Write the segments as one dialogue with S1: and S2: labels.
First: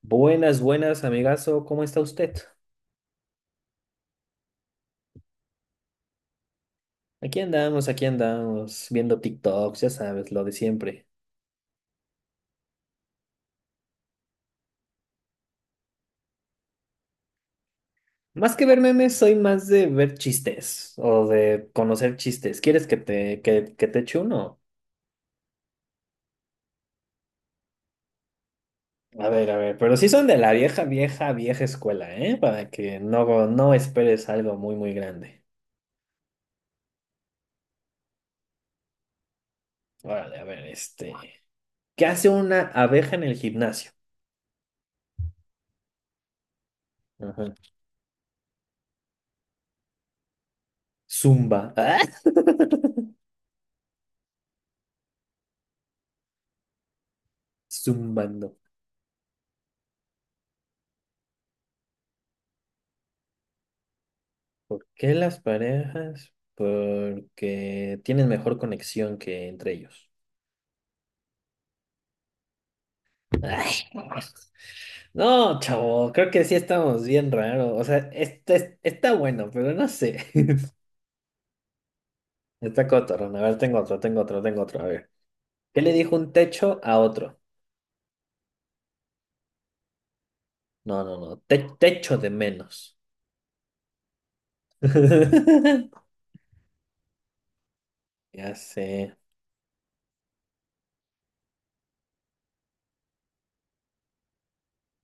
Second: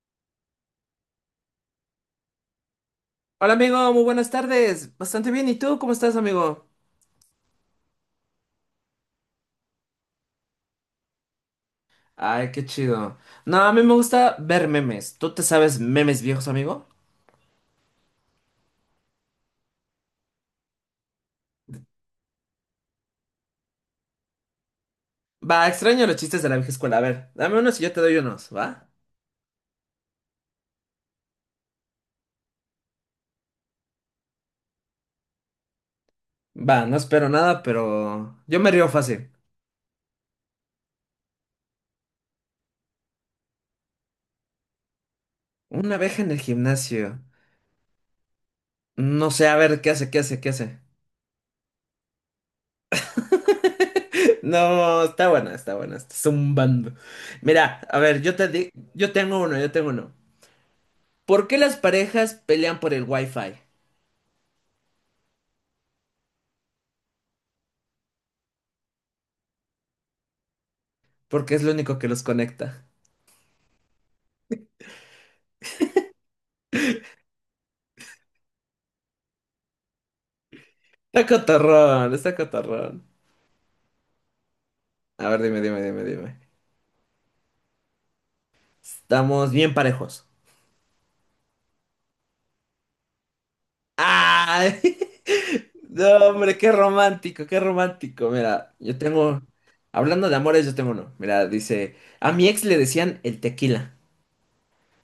S1: Buenas, buenas, amigazo, ¿cómo está usted?
S2: Hola amigo, muy buenas tardes. Bastante bien. ¿Y tú cómo estás, amigo?
S1: Aquí andamos, viendo TikToks, ya sabes, lo de siempre.
S2: Ay, qué chido. No, a mí me gusta ver memes. ¿Tú te sabes memes viejos, amigo?
S1: Más que ver memes, soy más de ver chistes o de conocer chistes. ¿Quieres que te eche uno?
S2: Va, extraño los chistes de la vieja escuela. A ver, dame unos y yo te doy unos, ¿va?
S1: A ver, pero sí son de la vieja, vieja, vieja escuela, ¿eh? Para que no esperes algo muy, muy grande.
S2: Va, no espero nada, pero yo me río fácil.
S1: Órale, a ver, ¿Qué hace una abeja en el gimnasio?
S2: Una abeja en el gimnasio.
S1: Ajá.
S2: No sé, a ver, ¿qué hace? ¿Qué hace? ¿Qué hace?
S1: Zumba.
S2: No, está buena, está buena, está zumbando. Mira, a ver,
S1: Zumbando.
S2: yo tengo uno, yo tengo uno. ¿Por qué las parejas pelean por el wifi?
S1: ¿Por qué las parejas? Porque tienen mejor conexión que entre ellos.
S2: Porque es lo único que los conecta.
S1: Ay, no, chavo, creo que sí estamos bien raro. O sea, está bueno, pero no sé.
S2: Está catarrón, está
S1: Está
S2: catarrón.
S1: cotorrón. A ver, tengo otro, tengo otro, tengo otro. A ver.
S2: A ver, dime,
S1: ¿Qué
S2: dime,
S1: le
S2: dime,
S1: dijo un
S2: dime.
S1: techo a otro?
S2: Estamos bien parejos.
S1: No, no, no. Techo de menos.
S2: ¡Ay! No, hombre, qué romántico, qué romántico.
S1: Ya
S2: Mira, yo
S1: sé.
S2: tengo. Hablando de amores, yo tengo uno. Mira, dice. A mi ex le decían el tequila.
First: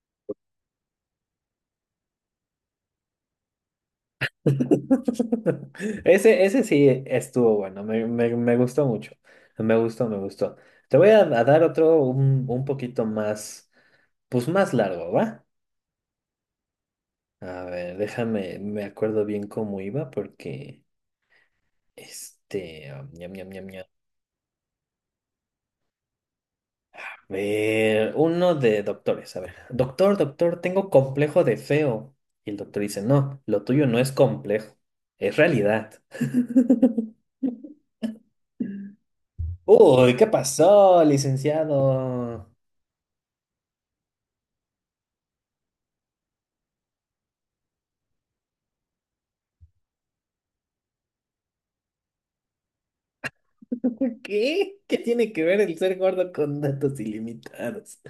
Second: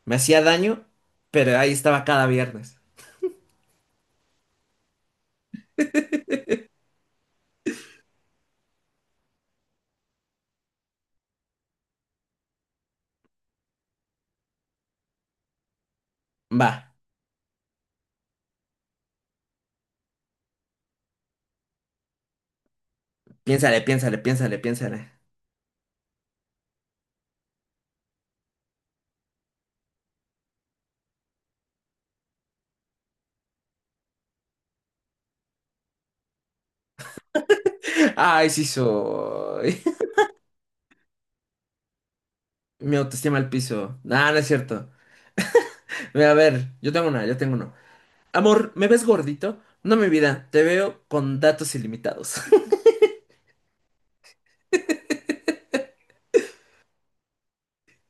S2: Me hacía daño, pero ahí estaba cada viernes.
S1: Ese sí estuvo bueno, me gustó mucho, me gustó, me gustó. Te voy a dar otro un poquito más, pues más largo, ¿va?
S2: Va,
S1: A ver, déjame, me acuerdo bien cómo iba porque, ñam, ñam, ñam,
S2: piénsale,
S1: ñam.
S2: piénsale, piénsale, piénsale.
S1: A ver, uno de doctores, a ver, doctor, doctor, tengo complejo de feo. Y el doctor dice, no, lo tuyo no es complejo, es realidad.
S2: Ay, sí soy.
S1: Uy, ¿qué pasó, licenciado?
S2: Mi autoestima al piso. No, no es cierto. Mira, a ver, yo tengo una, yo tengo uno. Amor, ¿me ves gordito? No, mi vida, te veo con datos ilimitados.
S1: ¿Qué? ¿Qué tiene que ver el ser gordo con datos ilimitados?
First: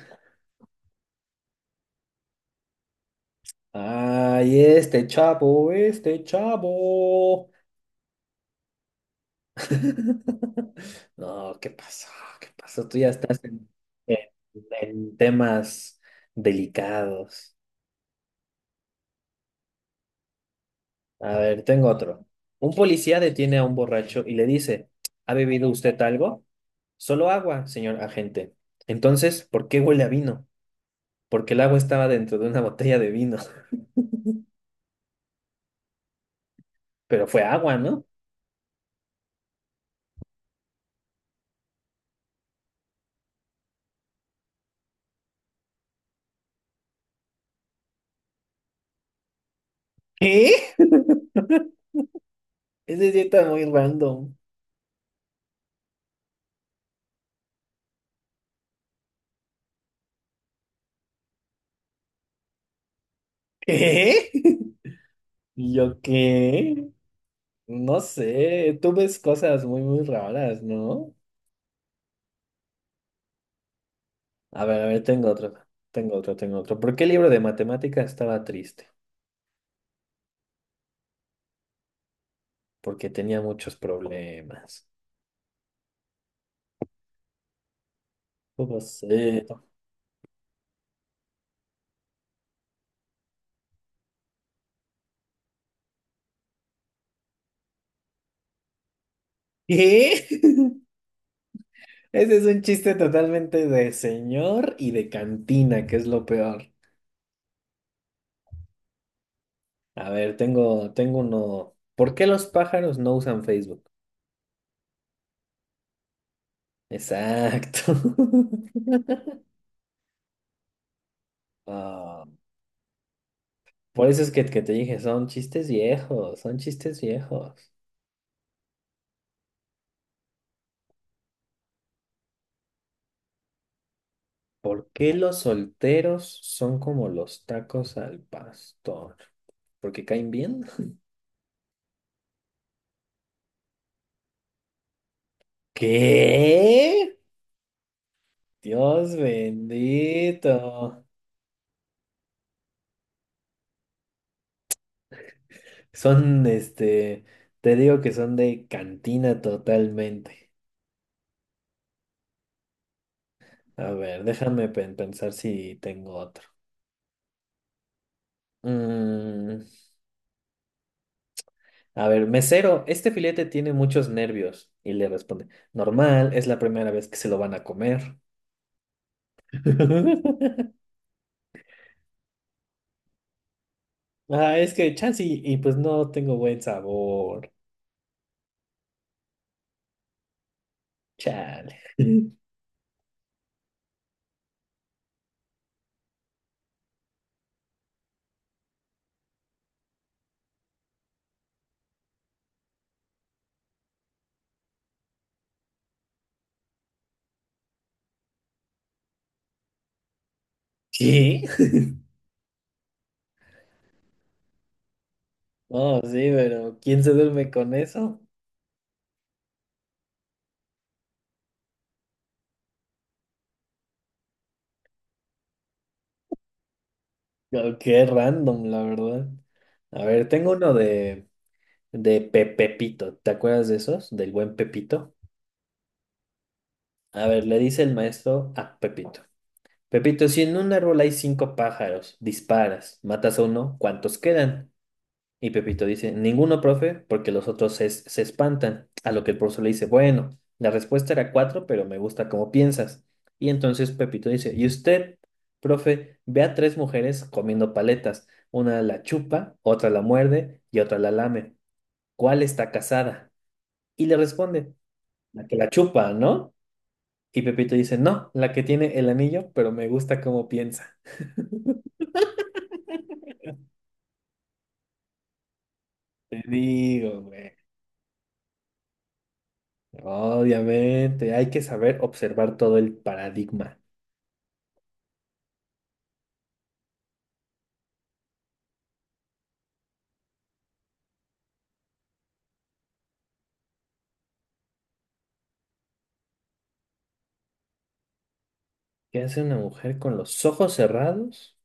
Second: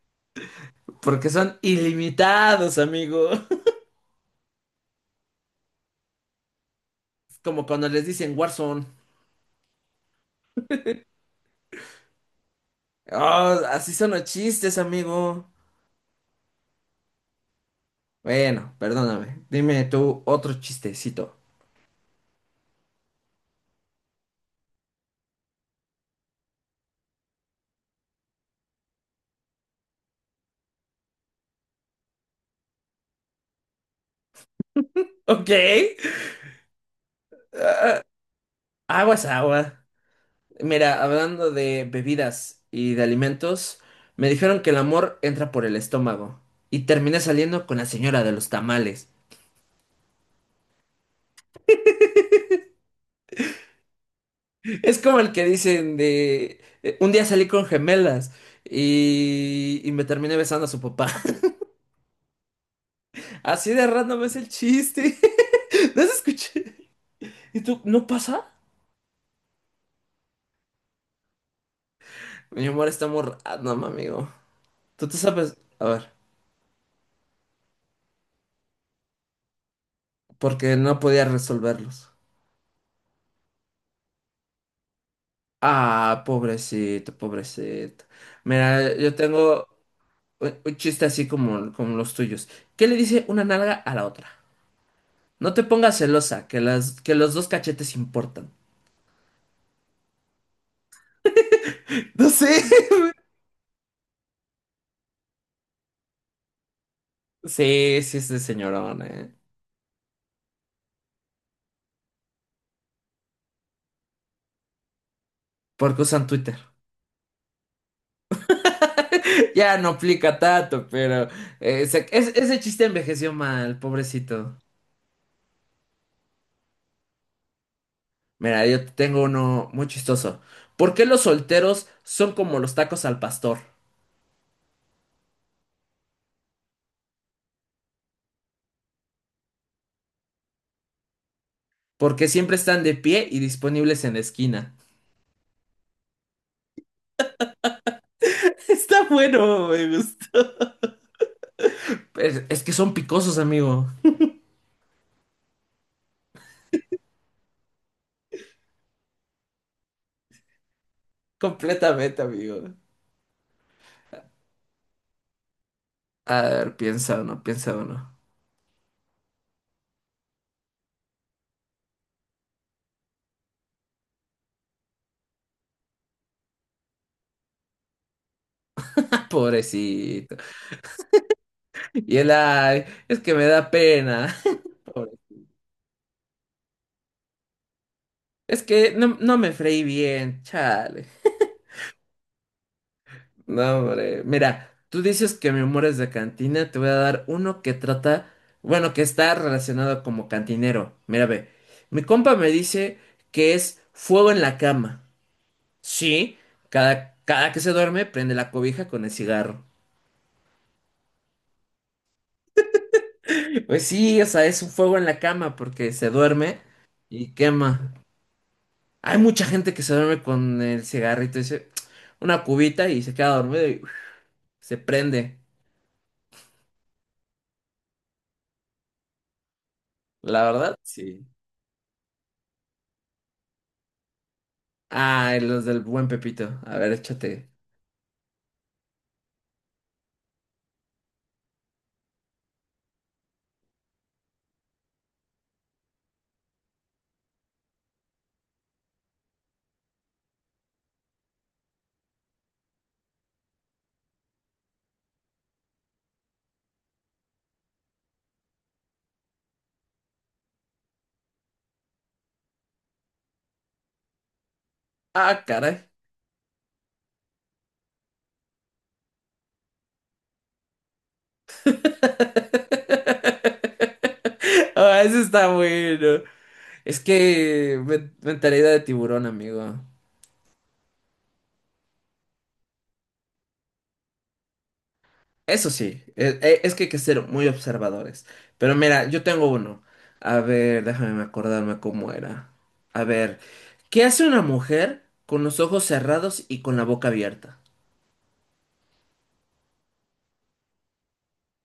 S2: Porque son ilimitados, amigo.
S1: Ay, este chavo, este
S2: Es
S1: chavo.
S2: como cuando les dicen Warzone.
S1: No, ¿qué pasó? ¿Qué pasó? Tú ya estás
S2: Oh, así son
S1: en-
S2: los chistes,
S1: en
S2: amigo.
S1: temas delicados.
S2: Bueno, perdóname. Dime tú otro chistecito.
S1: A ver, tengo otro. Un policía detiene a un borracho y le dice, ¿ha bebido usted algo? Solo agua, señor agente. Entonces, ¿por qué huele a vino? Porque el agua estaba dentro de una botella de vino,
S2: Ok.
S1: pero fue agua, ¿no?
S2: Aguas, agua. Mira, hablando de bebidas y de alimentos, me dijeron que el amor entra por el estómago. Y terminé saliendo con la señora de los tamales.
S1: ¿Eh? Ese sí está muy random.
S2: Es como el que dicen de un día salí con gemelas y, me terminé besando a su papá. Así de random
S1: ¿Eh?
S2: es el chiste.
S1: ¿Y yo
S2: ¿No se escucha?
S1: qué?
S2: ¿Y tú?
S1: No
S2: ¿No pasa?
S1: sé, tú ves cosas muy, muy raras, ¿no?
S2: Mi amor está muy random, amigo.
S1: A ver,
S2: Tú te
S1: tengo otro,
S2: sabes. A ver,
S1: tengo otro, tengo otro. ¿Por qué el libro de matemáticas estaba triste?
S2: porque no podía resolverlos.
S1: Porque tenía muchos problemas.
S2: Ah, pobrecito, pobrecito.
S1: ¿Cómo
S2: Mira, yo
S1: sé?
S2: tengo un chiste así como, como los tuyos. ¿Qué le dice una nalga a la otra? No te pongas celosa, que los dos cachetes importan.
S1: ¿Qué?
S2: No
S1: Ese es
S2: sé.
S1: un chiste totalmente de señor y de cantina, que es lo peor.
S2: Sí, sí es de señorón, ¿eh?
S1: A ver, tengo uno. ¿Por qué los pájaros no usan Facebook?
S2: Porque usan Twitter.
S1: Exacto.
S2: Ya no aplica tanto, pero
S1: Ah,
S2: ese chiste envejeció mal,
S1: por eso es que,
S2: pobrecito.
S1: que te dije, son chistes viejos, son chistes viejos.
S2: Mira, yo te tengo uno muy chistoso. ¿Por qué los solteros son como los tacos al pastor?
S1: ¿Por qué los solteros son como los tacos al pastor? ¿Porque caen bien?
S2: Porque siempre están de pie y disponibles en la esquina.
S1: ¿Qué?
S2: Está
S1: Dios
S2: bueno, me gusta.
S1: bendito.
S2: Es que son picosos, amigo.
S1: Son, este, te digo que son de cantina totalmente.
S2: Completamente, amigo.
S1: A ver, déjame pensar si tengo otro.
S2: A ver, piensa uno, piensa uno.
S1: Mm, A ver, mesero, este filete tiene muchos nervios. Y le responde, normal, es la primera vez que se lo van a comer.
S2: Pobrecito. Y él, ay, es que me da pena.
S1: Ah, es que chance y pues no tengo buen sabor.
S2: Es que no, no me freí bien, chale.
S1: Chale.
S2: No, hombre. Mira, tú dices que mi humor es de cantina, te voy a dar uno que trata, bueno, que está relacionado como cantinero. Mira, ve. Mi compa me dice que es fuego en la cama. Sí, cada que se duerme prende la cobija con el cigarro.
S1: ¿Qué?
S2: Pues sí, o sea, es un fuego en la cama porque
S1: Oh, sí,
S2: se duerme
S1: pero ¿quién se
S2: y
S1: duerme con
S2: quema.
S1: eso?
S2: Hay mucha gente que se duerme con el cigarrito, dice, una cubita y se queda dormido y uf, se prende.
S1: Oh, qué random, la verdad. A ver,
S2: La
S1: tengo uno
S2: verdad, sí.
S1: de Pepito. ¿Te acuerdas de esos? Del buen Pepito.
S2: Ah, los del buen Pepito. A ver,
S1: A ver,
S2: échate.
S1: le dice el maestro a Pepito. Pepito, si en un árbol hay cinco pájaros, disparas, matas a uno, ¿cuántos quedan? Y Pepito dice, ninguno, profe, porque los otros se espantan. A lo que el profesor le dice, bueno, la respuesta era cuatro, pero me gusta cómo piensas. Y entonces Pepito dice, ¿y usted, profe, ve a tres mujeres comiendo paletas? Una la chupa, otra la muerde y otra la lame. ¿Cuál está casada? Y le responde,
S2: Ah,
S1: la que la
S2: caray.
S1: chupa, ¿no? Y Pepito dice, no, la que tiene el anillo, pero me gusta cómo piensa.
S2: Ah, eso está bueno.
S1: Te
S2: Es
S1: digo, güey.
S2: que mentalidad de tiburón, amigo.
S1: Obviamente, hay que saber observar todo el paradigma.
S2: Eso sí, es, que hay que ser muy observadores. Pero mira, yo tengo uno. A ver, déjame acordarme cómo era. A ver, ¿qué hace una mujer con los ojos cerrados y con la boca abierta?
S1: ¿Qué hace una mujer con los ojos cerrados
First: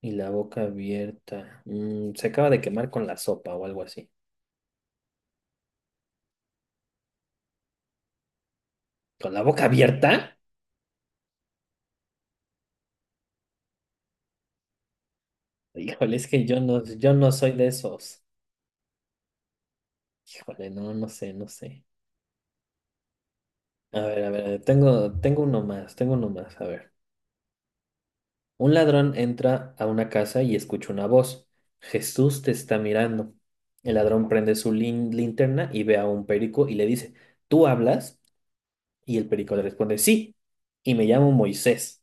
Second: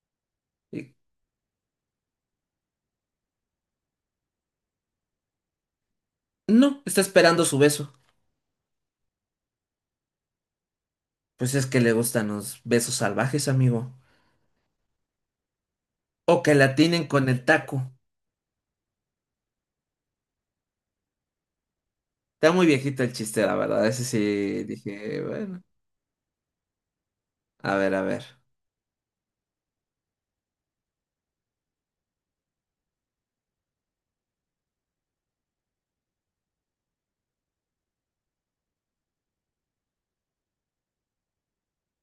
S1: y la boca
S2: Y-
S1: abierta? Mm, se acaba de quemar con la sopa o algo así.
S2: No, está esperando su beso.
S1: ¿Con la boca abierta?
S2: Pues es que le gustan los besos salvajes, amigo.
S1: Híjole, es
S2: O
S1: que
S2: que la tienen
S1: yo no
S2: con el
S1: soy de
S2: taco.
S1: esos. Híjole, no, no sé, no sé.
S2: Está muy viejito el chiste, la verdad. Ese
S1: A ver,
S2: sí dije, bueno.
S1: tengo uno más, a ver.
S2: A ver, a ver.
S1: Un ladrón entra a una casa y escucha una voz. Jesús te está mirando. El ladrón prende su linterna y ve a un perico y le dice, ¿tú hablas? Y el perico le responde, sí, y me llamo Moisés.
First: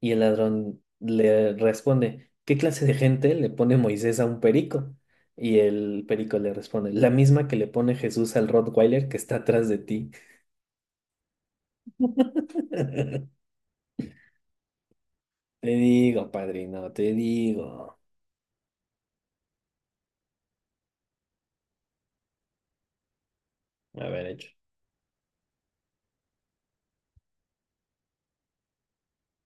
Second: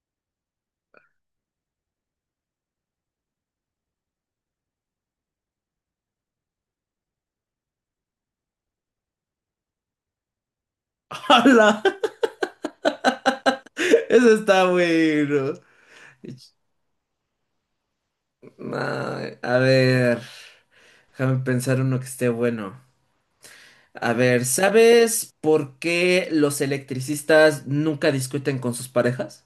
S1: Y el ladrón le responde, ¿qué clase de gente le pone Moisés a un perico? Y el perico le responde, la misma que le pone Jesús al Rottweiler que está atrás de ti.
S2: ¡Hala! Eso está bueno.
S1: Te digo, padrino, te digo.
S2: No, a ver. Déjame pensar uno que esté bueno.
S1: A
S2: A
S1: ver,
S2: ver,
S1: hecho.
S2: ¿sabes por qué los electricistas nunca discuten con sus parejas?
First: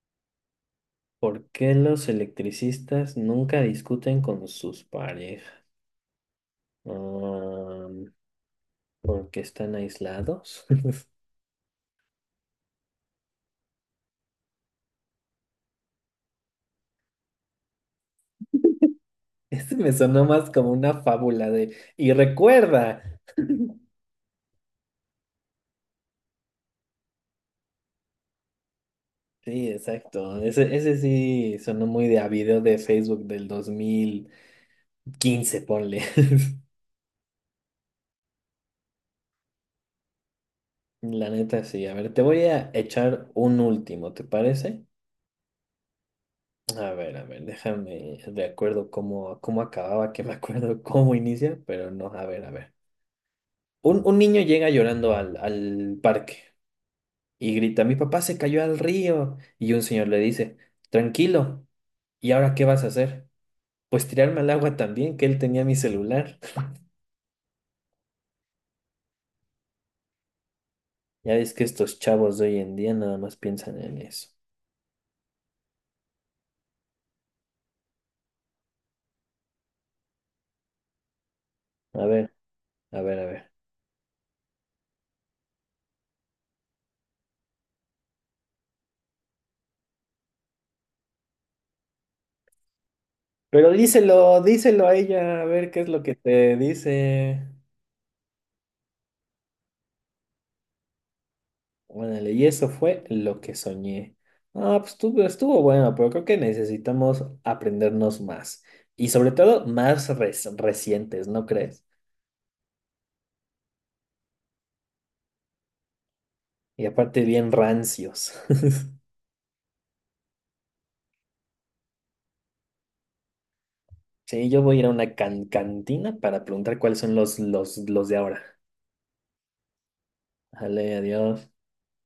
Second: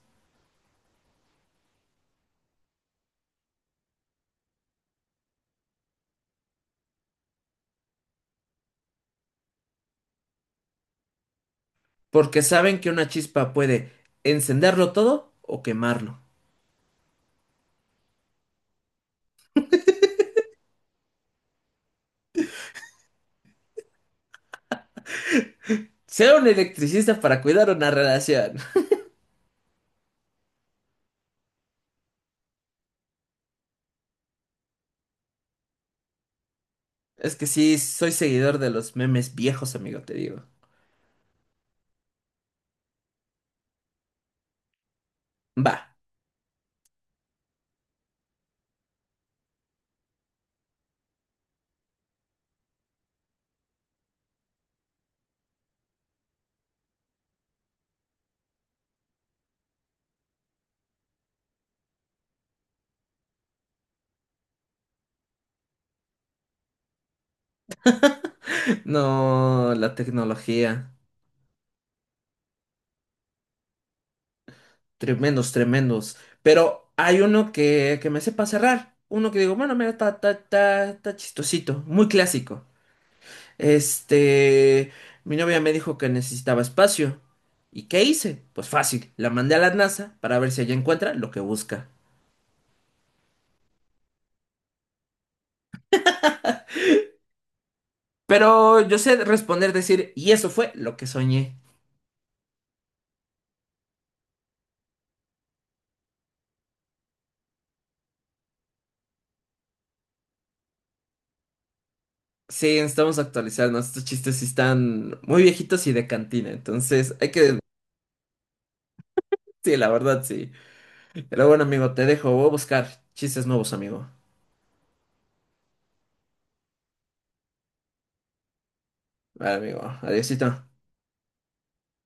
S1: ¿Por qué los electricistas nunca discuten con sus parejas? Mm, porque están aislados.
S2: Porque saben que una chispa puede encenderlo todo o quemarlo.
S1: Este me sonó más como una fábula de... Y recuerda.
S2: Sea un electricista para cuidar una relación.
S1: Sí, exacto. Ese sí sonó muy de a video de Facebook del 2015, ponle.
S2: Es que sí, soy seguidor de los memes viejos, amigo, te digo.
S1: La neta, sí. A ver, te voy a echar un último, ¿te parece?
S2: Va.
S1: A ver, déjame de acuerdo cómo, cómo acababa, que me acuerdo cómo inicia, pero no, a ver, a ver. Un niño llega llorando al parque y grita, mi papá se cayó al río. Y un señor le dice, tranquilo, ¿y ahora qué vas a hacer? Pues tirarme al agua también, que él tenía mi celular.
S2: No, la tecnología.
S1: Ya ves que estos chavos de hoy en día nada más piensan en eso.
S2: Tremendos, tremendos. Pero hay uno que me sepa cerrar. Uno que digo, bueno, mira, está, está ta está chistosito.
S1: A
S2: Muy
S1: ver,
S2: clásico.
S1: a ver, a ver.
S2: Este, mi novia me dijo que necesitaba espacio. ¿Y qué hice? Pues fácil, la mandé a la NASA para ver si ella encuentra lo que busca.
S1: Pero díselo, díselo a ella, a ver qué es lo que te dice.
S2: Pero yo sé responder, decir, y eso fue lo que soñé.
S1: Bueno, y eso fue lo que soñé. Ah, pues estuvo, estuvo bueno, pero creo que necesitamos aprendernos más. Y sobre todo más recientes, ¿no crees?
S2: Sí, necesitamos actualizarnos. Estos chistes sí están muy viejitos y de cantina.
S1: Y
S2: Entonces,
S1: aparte
S2: hay
S1: bien
S2: que...
S1: rancios.
S2: Sí, la verdad, sí. Pero bueno, amigo, te dejo. Voy a buscar chistes nuevos, amigo.
S1: Sí, yo voy a ir a una cantina para preguntar cuáles son los de ahora.
S2: Vale, amigo. Adiósito.
S1: Vale, adiós.